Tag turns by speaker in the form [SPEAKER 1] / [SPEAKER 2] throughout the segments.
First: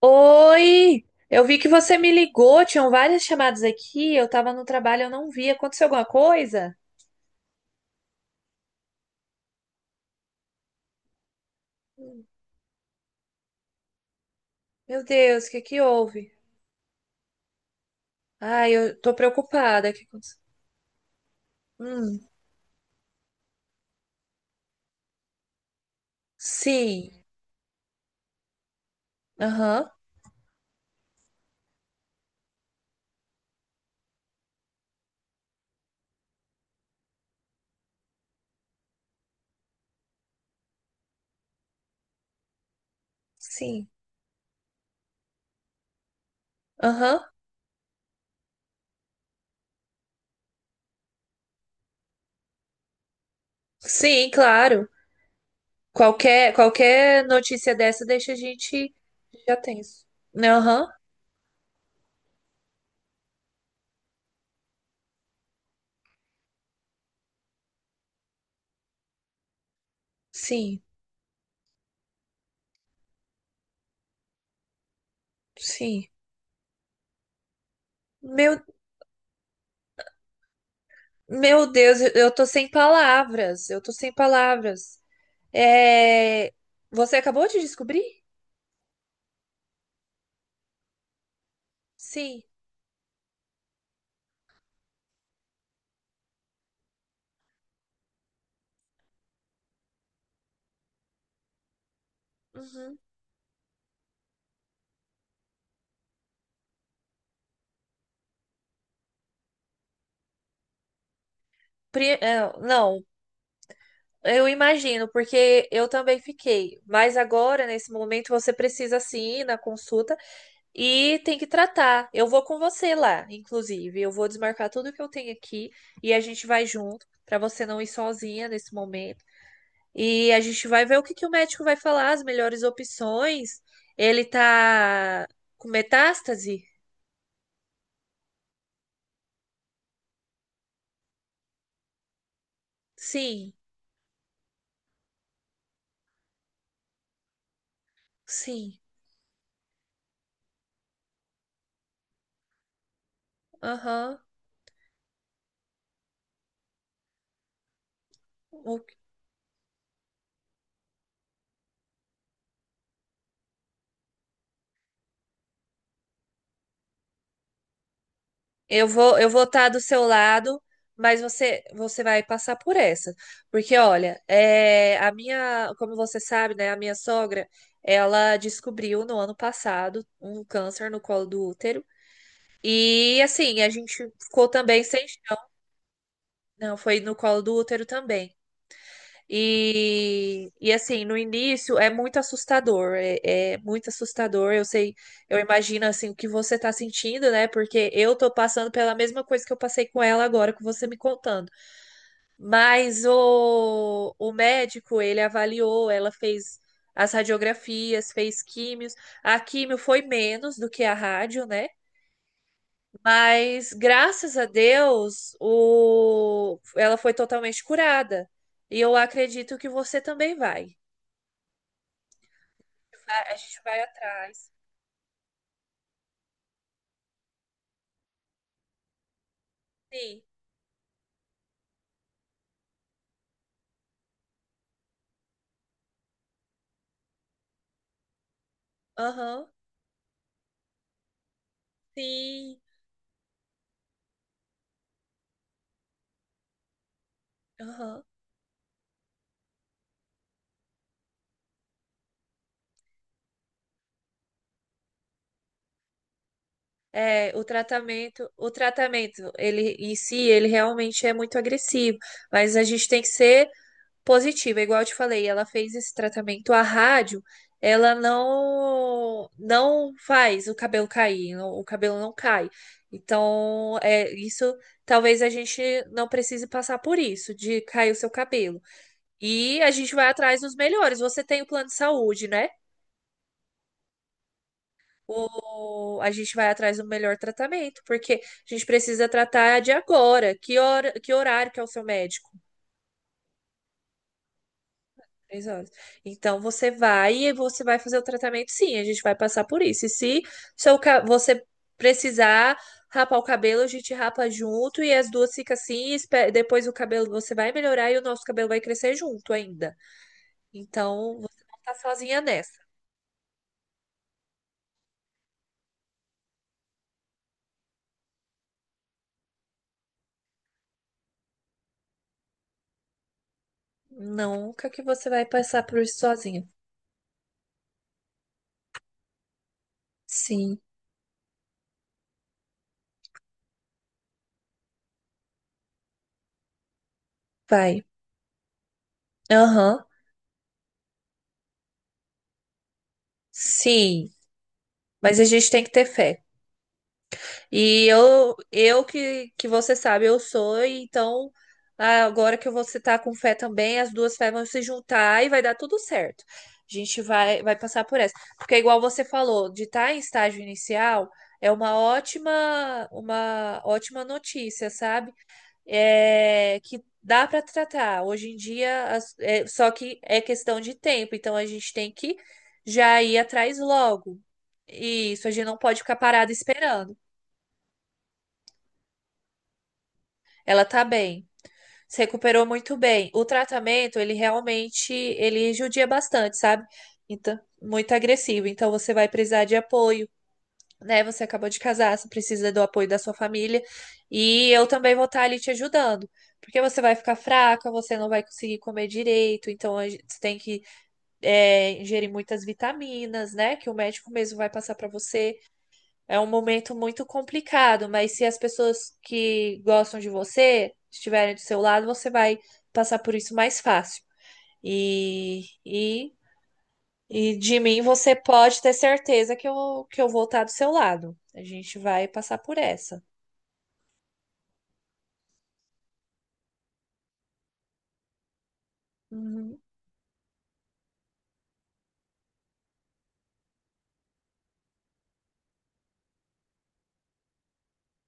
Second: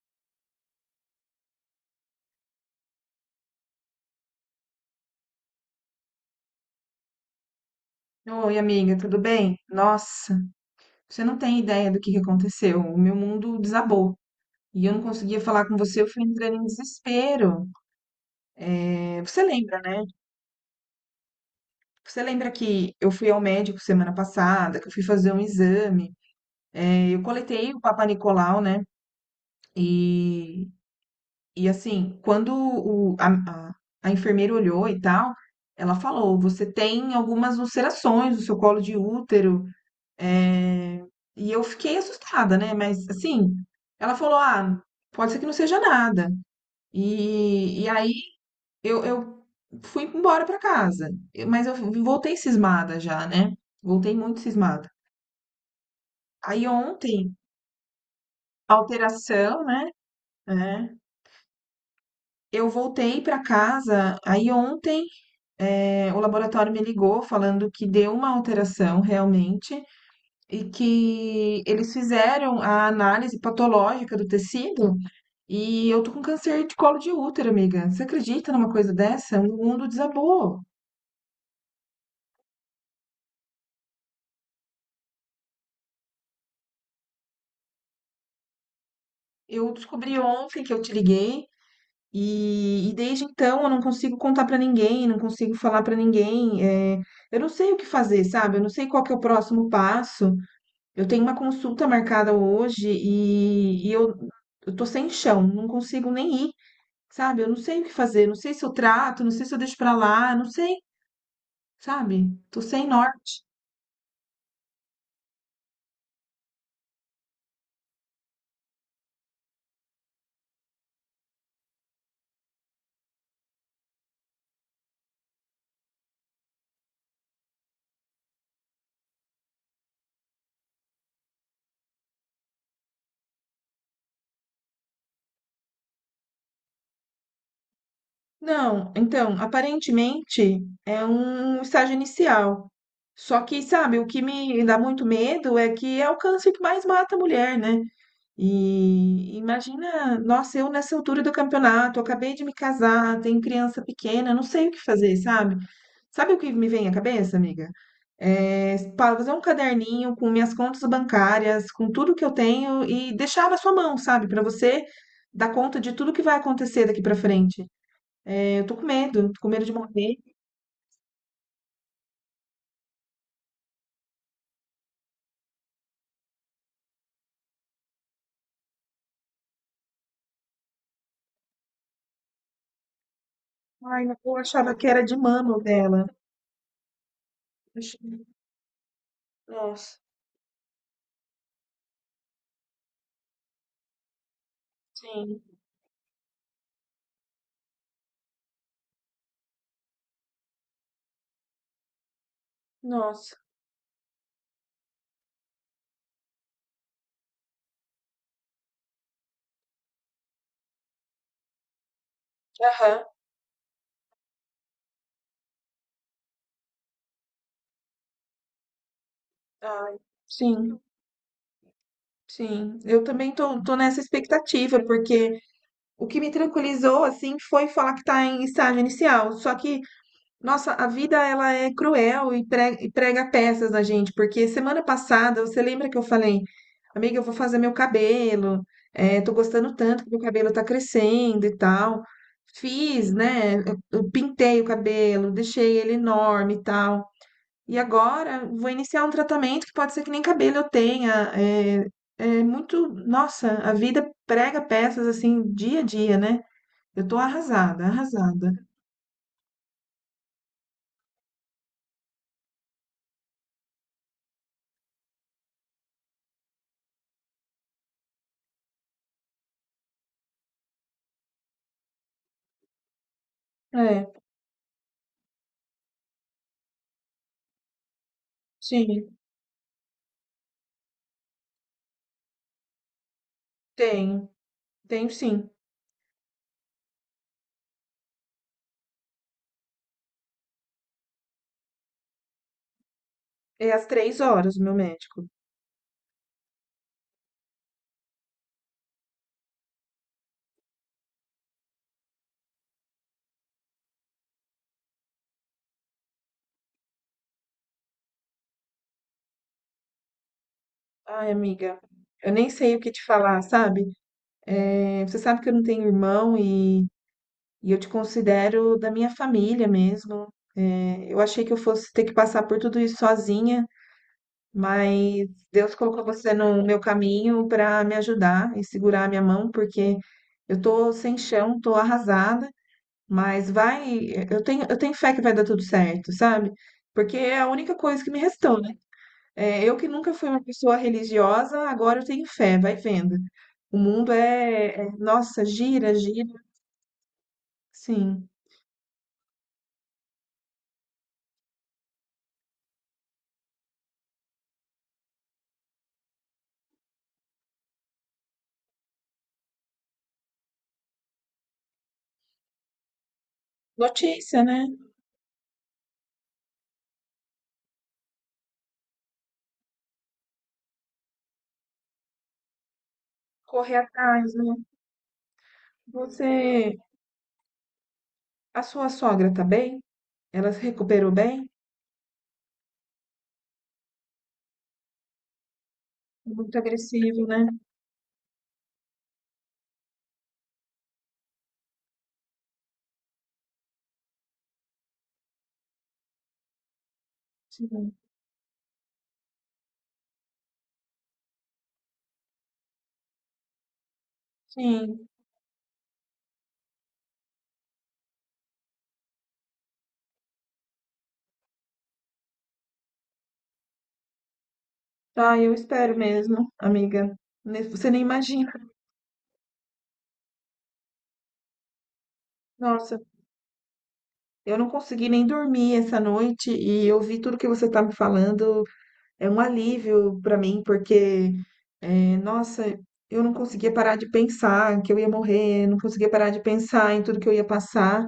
[SPEAKER 1] Oi! Eu vi que você me ligou, tinham várias chamadas aqui, eu tava no trabalho, eu não vi. Aconteceu alguma coisa?
[SPEAKER 2] Oi, amiga, tudo bem? Nossa, você não tem ideia do que
[SPEAKER 1] Hum.
[SPEAKER 2] aconteceu. O meu mundo desabou e eu não
[SPEAKER 1] Meu
[SPEAKER 2] conseguia
[SPEAKER 1] Deus, o que
[SPEAKER 2] falar com
[SPEAKER 1] que
[SPEAKER 2] você, eu fui
[SPEAKER 1] houve?
[SPEAKER 2] entrando em desespero.
[SPEAKER 1] Ai, eu tô
[SPEAKER 2] É, você lembra,
[SPEAKER 1] preocupada. O que
[SPEAKER 2] né?
[SPEAKER 1] aconteceu? Hum.
[SPEAKER 2] Você lembra que eu fui ao médico semana passada, que eu fui fazer um exame.
[SPEAKER 1] Sim.
[SPEAKER 2] É, eu coletei o Papa Nicolau, né?
[SPEAKER 1] Aham.
[SPEAKER 2] E, e assim, quando a enfermeira olhou e tal, ela falou: você tem algumas ulcerações no seu colo de útero. É, e eu fiquei assustada, né? Mas assim,
[SPEAKER 1] Sim.
[SPEAKER 2] ela falou: ah, pode ser que não seja nada.
[SPEAKER 1] Aham.
[SPEAKER 2] E aí eu fui embora pra casa. Mas eu voltei cismada já, né? Voltei
[SPEAKER 1] Sim,
[SPEAKER 2] muito
[SPEAKER 1] claro.
[SPEAKER 2] cismada.
[SPEAKER 1] Qualquer
[SPEAKER 2] Aí
[SPEAKER 1] qualquer
[SPEAKER 2] ontem,
[SPEAKER 1] notícia dessa deixa a gente já
[SPEAKER 2] alteração, né?
[SPEAKER 1] tenso. Aham.
[SPEAKER 2] É. Eu voltei pra casa. Aí ontem, é, o laboratório me ligou falando que deu uma alteração realmente e
[SPEAKER 1] Sim.
[SPEAKER 2] que eles fizeram a análise patológica do tecido. E eu
[SPEAKER 1] Sim.
[SPEAKER 2] tô com câncer de colo de útero, amiga. Você acredita
[SPEAKER 1] Meu
[SPEAKER 2] numa coisa dessa? O mundo desabou.
[SPEAKER 1] meu Deus, eu tô sem palavras. Eu tô sem palavras. É, Você acabou de descobrir?
[SPEAKER 2] Eu descobri ontem, que eu te liguei
[SPEAKER 1] Sim.
[SPEAKER 2] e desde então eu não consigo contar pra ninguém, não consigo falar pra ninguém. É, eu não sei o que fazer, sabe? Eu não sei qual que é o próximo passo. Eu tenho uma consulta marcada hoje
[SPEAKER 1] Uhum.
[SPEAKER 2] e eu tô sem chão, não consigo nem ir, sabe? Eu não sei o que fazer, não sei se eu trato, não sei se eu deixo pra lá, não sei, sabe? Tô sem
[SPEAKER 1] Não,
[SPEAKER 2] norte.
[SPEAKER 1] eu imagino, porque eu também fiquei. Mas agora, nesse momento, você precisa sim ir na consulta e tem que tratar. Eu vou com você lá, inclusive. Eu vou desmarcar tudo que eu tenho aqui e a gente vai junto, para você não ir sozinha nesse momento. E a gente vai ver o que que o médico vai falar, as melhores opções. Ele tá com metástase?
[SPEAKER 2] Não, então, aparentemente é um estágio inicial. Só
[SPEAKER 1] Sim,
[SPEAKER 2] que, sabe, o que me dá muito medo é que é o câncer que mais mata a mulher, né?
[SPEAKER 1] sim.
[SPEAKER 2] E imagina, nossa, eu nessa altura do campeonato, acabei de me casar, tenho criança
[SPEAKER 1] Aham.
[SPEAKER 2] pequena, não sei o que fazer, sabe? Sabe o que me vem à cabeça, amiga? É,
[SPEAKER 1] O-
[SPEAKER 2] fazer um caderninho com minhas contas bancárias, com tudo que eu tenho e deixar na sua mão, sabe? Para você dar conta de tudo que vai acontecer daqui para frente. Eu
[SPEAKER 1] Eu
[SPEAKER 2] tô
[SPEAKER 1] vou
[SPEAKER 2] com medo
[SPEAKER 1] estar
[SPEAKER 2] de
[SPEAKER 1] do seu
[SPEAKER 2] morrer.
[SPEAKER 1] lado, mas você, você vai passar por essa. Porque, olha, é, a minha, como você sabe, né, a minha sogra, ela descobriu no ano passado um câncer no colo do útero. E assim, a
[SPEAKER 2] Ai,
[SPEAKER 1] gente
[SPEAKER 2] mas eu
[SPEAKER 1] ficou
[SPEAKER 2] achava
[SPEAKER 1] também
[SPEAKER 2] que era
[SPEAKER 1] sem
[SPEAKER 2] de
[SPEAKER 1] chão.
[SPEAKER 2] mama o dela.
[SPEAKER 1] Não, foi no colo do útero também.
[SPEAKER 2] Nossa,
[SPEAKER 1] E assim, no início é muito assustador, é, é muito assustador. Eu sei, eu
[SPEAKER 2] sim.
[SPEAKER 1] imagino assim o que você tá sentindo, né? Porque eu tô passando pela mesma coisa que eu passei com ela agora, com você me contando. Mas
[SPEAKER 2] Nossa.
[SPEAKER 1] o médico, ele avaliou, ela fez as radiografias, fez químios. A químio foi menos do que a rádio, né?
[SPEAKER 2] Aham.
[SPEAKER 1] Mas graças a Deus, o, ela foi totalmente curada. E eu acredito que
[SPEAKER 2] Ai,
[SPEAKER 1] você também vai.
[SPEAKER 2] sim, sim. Eu
[SPEAKER 1] A
[SPEAKER 2] também
[SPEAKER 1] a gente
[SPEAKER 2] tô, tô
[SPEAKER 1] vai
[SPEAKER 2] nessa
[SPEAKER 1] atrás.
[SPEAKER 2] expectativa, porque o que me tranquilizou, assim, foi falar que tá em estágio inicial. Só que
[SPEAKER 1] Sim.
[SPEAKER 2] nossa, a vida ela é cruel e prega peças na gente, porque semana passada, você lembra que eu falei, amiga, eu vou fazer meu cabelo, é, tô
[SPEAKER 1] Aham.
[SPEAKER 2] gostando tanto que meu cabelo tá crescendo e tal.
[SPEAKER 1] Sim.
[SPEAKER 2] Fiz, né? Eu pintei o cabelo, deixei ele enorme e tal. E
[SPEAKER 1] Aham.
[SPEAKER 2] agora vou iniciar um tratamento que pode ser que nem cabelo eu tenha. É, é muito, nossa, a vida prega peças assim dia a dia, né? Eu tô
[SPEAKER 1] É,
[SPEAKER 2] arrasada,
[SPEAKER 1] o
[SPEAKER 2] arrasada.
[SPEAKER 1] tratamento, ele em si, ele realmente é muito agressivo, mas a gente tem que ser positiva, igual eu te falei, ela fez esse tratamento, a rádio, ela não faz o cabelo cair, não- o cabelo não cai. Então, é
[SPEAKER 2] É,
[SPEAKER 1] isso, talvez a gente não precise passar por isso, de cair o seu cabelo.
[SPEAKER 2] sim,
[SPEAKER 1] E a gente vai atrás dos melhores. Você tem o plano de saúde, né?
[SPEAKER 2] tenho. Tenho sim.
[SPEAKER 1] o- A gente vai atrás do melhor tratamento, porque a gente precisa tratar de agora. Que hora, que horário que é o seu médico?
[SPEAKER 2] É às 3 horas o meu médico.
[SPEAKER 1] Três horas. Então você vai e você vai fazer o tratamento, sim, a gente vai passar por isso. E se seu, ca- você precisar rapar o cabelo, a gente rapa junto e as duas ficam assim, e espe- depois o cabelo você vai melhorar e o nosso cabelo vai crescer junto ainda. Então
[SPEAKER 2] Ai,
[SPEAKER 1] você não tá
[SPEAKER 2] amiga,
[SPEAKER 1] sozinha
[SPEAKER 2] eu nem
[SPEAKER 1] nessa.
[SPEAKER 2] sei o que te falar, sabe? É, você sabe que eu não tenho irmão e eu te considero da minha família mesmo. É, eu achei que eu fosse ter que passar por tudo isso sozinha,
[SPEAKER 1] Nunca que você vai
[SPEAKER 2] mas
[SPEAKER 1] passar
[SPEAKER 2] Deus
[SPEAKER 1] por isso
[SPEAKER 2] colocou você
[SPEAKER 1] sozinha.
[SPEAKER 2] no meu caminho para me ajudar e segurar a minha mão, porque
[SPEAKER 1] Sim,
[SPEAKER 2] eu tô sem chão, tô arrasada, mas vai, eu tenho fé que vai dar tudo certo, sabe? Porque é a única
[SPEAKER 1] vai.
[SPEAKER 2] coisa que me restou, né? É, eu
[SPEAKER 1] Aham.
[SPEAKER 2] que nunca fui uma pessoa religiosa, agora eu tenho fé, vai vendo. O
[SPEAKER 1] Sim,
[SPEAKER 2] mundo
[SPEAKER 1] mas a
[SPEAKER 2] nossa,
[SPEAKER 1] gente tem que ter
[SPEAKER 2] gira,
[SPEAKER 1] fé.
[SPEAKER 2] gira.
[SPEAKER 1] E
[SPEAKER 2] Sim.
[SPEAKER 1] eu, eu que você sabe, eu sou, e então ah, agora que você tá com fé também, as duas fés vão se juntar e vai dar tudo certo. A gente vai, vai passar por essa. Porque igual você falou, de estar em estágio inicial é uma ótima
[SPEAKER 2] Notícia, né?
[SPEAKER 1] notícia, sabe? É, que dá para tratar. Hoje em dia, as- é, só que é questão de tempo, então a gente tem que já ir atrás
[SPEAKER 2] Correr
[SPEAKER 1] logo.
[SPEAKER 2] atrás, né?
[SPEAKER 1] Isso, a gente não pode ficar parado
[SPEAKER 2] Você,
[SPEAKER 1] esperando.
[SPEAKER 2] a sua sogra tá bem? Ela se
[SPEAKER 1] Ela tá
[SPEAKER 2] recuperou
[SPEAKER 1] bem,
[SPEAKER 2] bem?
[SPEAKER 1] se recuperou muito bem. O tratamento, ele realmente, ele judia bastante,
[SPEAKER 2] Muito
[SPEAKER 1] sabe?
[SPEAKER 2] agressivo,
[SPEAKER 1] Então,
[SPEAKER 2] né?
[SPEAKER 1] muito agressivo. Então, você vai precisar de apoio. Né? Você acabou de casar, você precisa do apoio da sua família e eu também vou estar ali te ajudando. Porque você vai ficar fraca,
[SPEAKER 2] Sim.
[SPEAKER 1] você não vai conseguir comer direito, então a gente- você tem que ingerir muitas vitaminas, né? Que o médico mesmo vai passar para
[SPEAKER 2] Sim.
[SPEAKER 1] você. É um momento muito complicado, mas se as pessoas que gostam de você estiverem do seu lado, você vai passar por isso mais fácil.
[SPEAKER 2] Tá,
[SPEAKER 1] E,
[SPEAKER 2] eu espero
[SPEAKER 1] e
[SPEAKER 2] mesmo, amiga.
[SPEAKER 1] e de mim
[SPEAKER 2] Você nem
[SPEAKER 1] você
[SPEAKER 2] imagina.
[SPEAKER 1] pode ter certeza que eu vou estar do seu lado. A gente vai passar por
[SPEAKER 2] Nossa,
[SPEAKER 1] essa.
[SPEAKER 2] eu não consegui nem dormir essa noite e eu vi tudo que você tá me falando. É um
[SPEAKER 1] Uhum,
[SPEAKER 2] alívio para mim, porque, nossa, eu não conseguia parar de pensar que eu ia morrer, não conseguia parar de pensar em tudo que eu ia passar.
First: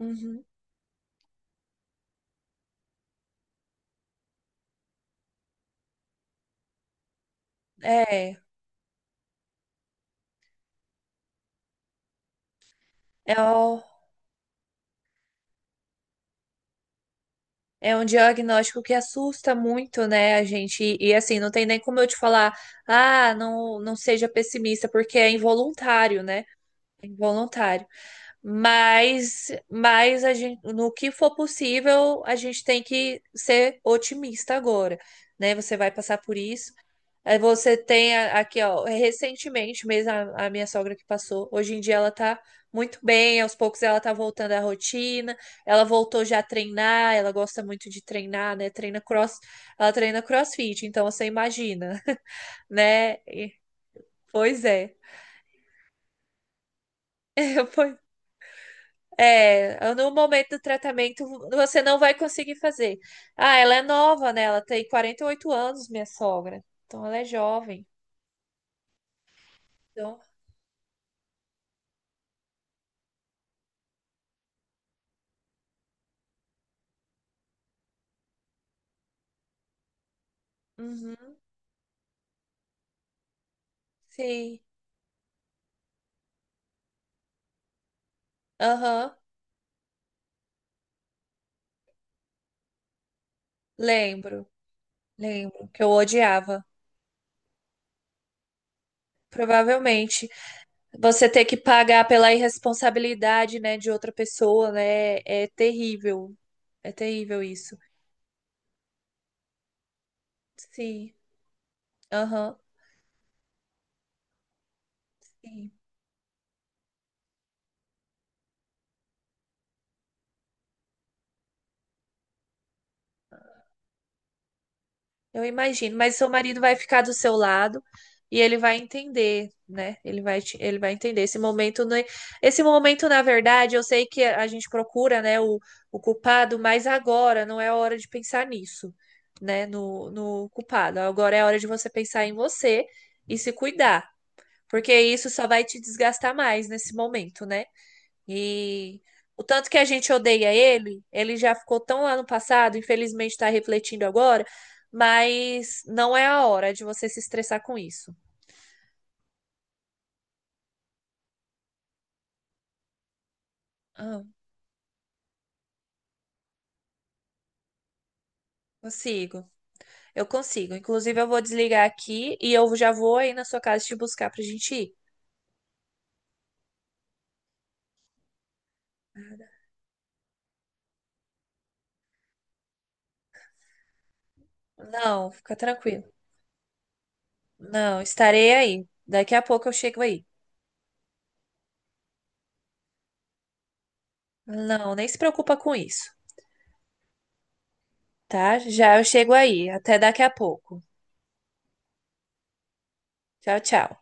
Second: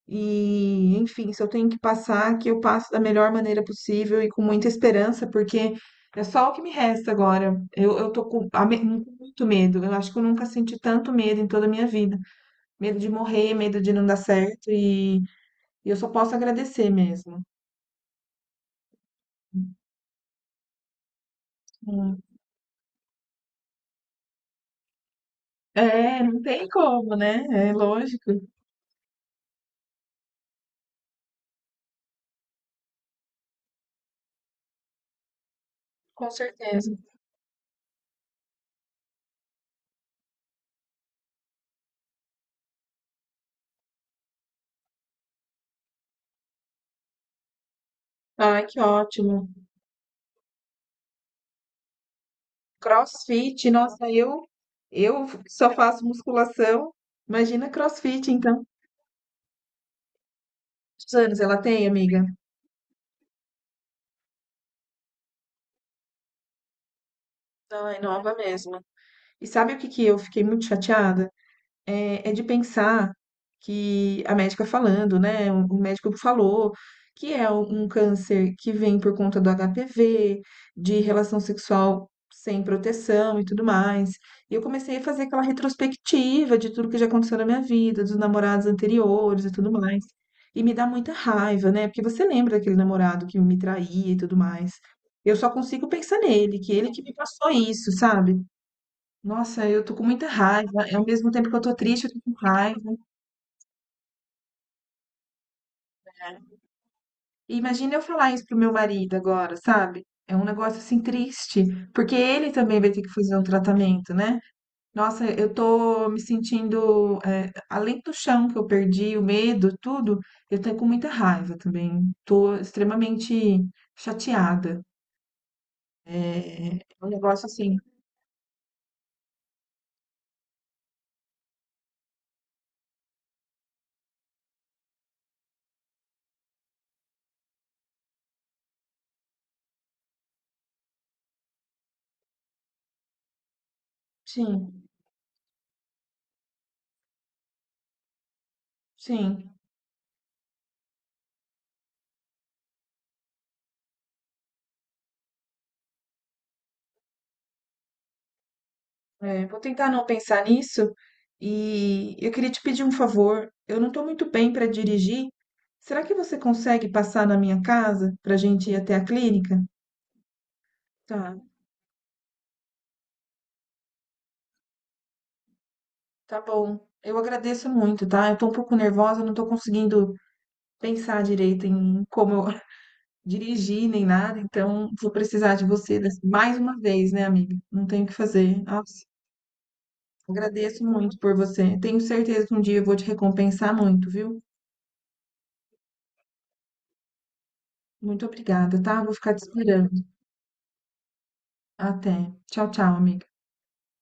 [SPEAKER 1] uhum.
[SPEAKER 2] E, enfim, se eu tenho que passar, que eu passo da melhor maneira possível e com muita esperança, porque é só o que me resta agora. Eu tô
[SPEAKER 1] É,
[SPEAKER 2] com, com muito medo. Eu acho que eu nunca senti tanto medo em toda a minha vida. Medo de
[SPEAKER 1] é,
[SPEAKER 2] morrer, medo
[SPEAKER 1] o-
[SPEAKER 2] de não dar certo, e eu só posso agradecer mesmo.
[SPEAKER 1] É um diagnóstico que assusta muito, né, a gente? Assim, não tem nem como eu te
[SPEAKER 2] Hum.
[SPEAKER 1] falar, ah, não, não seja pessimista, porque é involuntário,
[SPEAKER 2] É, não
[SPEAKER 1] né?
[SPEAKER 2] tem
[SPEAKER 1] É
[SPEAKER 2] como, né? É
[SPEAKER 1] involuntário.
[SPEAKER 2] lógico.
[SPEAKER 1] Mas a gente, no que for possível, a gente tem que ser otimista agora, né? Você vai passar
[SPEAKER 2] Com
[SPEAKER 1] por isso.
[SPEAKER 2] certeza.
[SPEAKER 1] Aí você tem a- aqui, ó, recentemente mesmo a minha sogra que passou. Hoje em dia ela tá muito bem, aos poucos ela tá voltando à rotina. Ela voltou já a treinar, ela gosta muito de treinar,
[SPEAKER 2] Ai,
[SPEAKER 1] né?
[SPEAKER 2] que
[SPEAKER 1] Treina cross,
[SPEAKER 2] ótimo.
[SPEAKER 1] ela treina CrossFit, então você imagina, né? E-
[SPEAKER 2] CrossFit, nossa, eu
[SPEAKER 1] pois é.
[SPEAKER 2] eu só faço musculação. Imagina CrossFit, então.
[SPEAKER 1] É, no momento do
[SPEAKER 2] Quantos
[SPEAKER 1] tratamento
[SPEAKER 2] anos ela
[SPEAKER 1] você
[SPEAKER 2] tem,
[SPEAKER 1] não vai
[SPEAKER 2] amiga?
[SPEAKER 1] conseguir fazer. Ah, ela é nova, né? Ela tem 48 anos, minha sogra. Então ela é jovem.
[SPEAKER 2] Ai, nova mesmo. E sabe o que eu
[SPEAKER 1] Então,
[SPEAKER 2] fiquei muito chateada? É, é de pensar que a médica falando, né? O médico falou que é um câncer que vem por conta do HPV, de
[SPEAKER 1] uhum,
[SPEAKER 2] relação sexual sem proteção e tudo mais. E
[SPEAKER 1] sim.
[SPEAKER 2] eu comecei a fazer aquela retrospectiva de tudo que já aconteceu na minha vida, dos namorados
[SPEAKER 1] Aham,
[SPEAKER 2] anteriores e tudo mais. E me dá muita raiva, né? Porque você lembra daquele namorado que me traía e tudo
[SPEAKER 1] lembro,
[SPEAKER 2] mais. Eu só
[SPEAKER 1] lembro que
[SPEAKER 2] consigo
[SPEAKER 1] eu
[SPEAKER 2] pensar nele,
[SPEAKER 1] odiava.
[SPEAKER 2] que ele que me passou isso, sabe? Nossa, eu tô com muita
[SPEAKER 1] Provavelmente
[SPEAKER 2] raiva. Ao
[SPEAKER 1] você
[SPEAKER 2] mesmo
[SPEAKER 1] ter
[SPEAKER 2] tempo que
[SPEAKER 1] que
[SPEAKER 2] eu tô triste,
[SPEAKER 1] pagar
[SPEAKER 2] eu tô com
[SPEAKER 1] pela
[SPEAKER 2] raiva.
[SPEAKER 1] irresponsabilidade, né, de outra pessoa, né? É terrível.
[SPEAKER 2] É.
[SPEAKER 1] É terrível
[SPEAKER 2] E
[SPEAKER 1] isso.
[SPEAKER 2] imagina eu falar isso pro meu marido agora, sabe? É um negócio assim
[SPEAKER 1] Sim.
[SPEAKER 2] triste, porque ele
[SPEAKER 1] Aham.
[SPEAKER 2] também vai ter que fazer um tratamento, né? Nossa, eu
[SPEAKER 1] Sim.
[SPEAKER 2] tô me sentindo, é, além do chão que eu perdi, o medo, tudo, eu tô com muita raiva também. Tô extremamente chateada.
[SPEAKER 1] Eu imagino, mas seu marido vai
[SPEAKER 2] É,
[SPEAKER 1] ficar
[SPEAKER 2] é um
[SPEAKER 1] do seu
[SPEAKER 2] negócio assim.
[SPEAKER 1] lado e ele vai entender, né? Ele vai, te- ele vai entender esse momento, né? Esse momento, na verdade, eu sei que a gente procura, né, o culpado, mas agora não é a hora de pensar nisso, né? No, no culpado. Agora é a hora de você pensar em você e se cuidar,
[SPEAKER 2] Sim,
[SPEAKER 1] porque isso só vai te desgastar mais nesse momento, né? E o
[SPEAKER 2] sim.
[SPEAKER 1] tanto que a gente odeia ele, ele já ficou tão lá no passado, infelizmente está refletindo agora, mas não é a hora de você se estressar com isso.
[SPEAKER 2] É, vou tentar não pensar nisso. E eu queria te pedir um favor. Eu não estou
[SPEAKER 1] Ah,
[SPEAKER 2] muito bem para dirigir. Será que você consegue passar na minha casa para a gente ir até a
[SPEAKER 1] consigo.
[SPEAKER 2] clínica?
[SPEAKER 1] Eu consigo. Inclusive, eu
[SPEAKER 2] Tá,
[SPEAKER 1] vou desligar aqui e eu já vou aí na sua casa te buscar pra gente ir.
[SPEAKER 2] tá bom. Eu agradeço muito, tá? Eu tô um pouco nervosa, não estou conseguindo pensar direito em como eu dirigir nem nada, então vou
[SPEAKER 1] Não,
[SPEAKER 2] precisar
[SPEAKER 1] fica
[SPEAKER 2] de você
[SPEAKER 1] tranquilo.
[SPEAKER 2] mais uma vez, né, amiga? Não
[SPEAKER 1] Não,
[SPEAKER 2] tenho o que
[SPEAKER 1] estarei
[SPEAKER 2] fazer.
[SPEAKER 1] aí.
[SPEAKER 2] Nossa,
[SPEAKER 1] Daqui a pouco eu chego aí.
[SPEAKER 2] agradeço muito por você. Tenho certeza que um dia eu vou te recompensar muito, viu?
[SPEAKER 1] Não, nem se preocupa com isso,
[SPEAKER 2] Muito
[SPEAKER 1] tá?
[SPEAKER 2] obrigada,
[SPEAKER 1] Já
[SPEAKER 2] tá?
[SPEAKER 1] eu
[SPEAKER 2] Vou
[SPEAKER 1] chego
[SPEAKER 2] ficar te
[SPEAKER 1] aí. Até
[SPEAKER 2] esperando.
[SPEAKER 1] daqui a pouco.
[SPEAKER 2] Até. Tchau, tchau, amiga.
[SPEAKER 1] Tchau, tchau.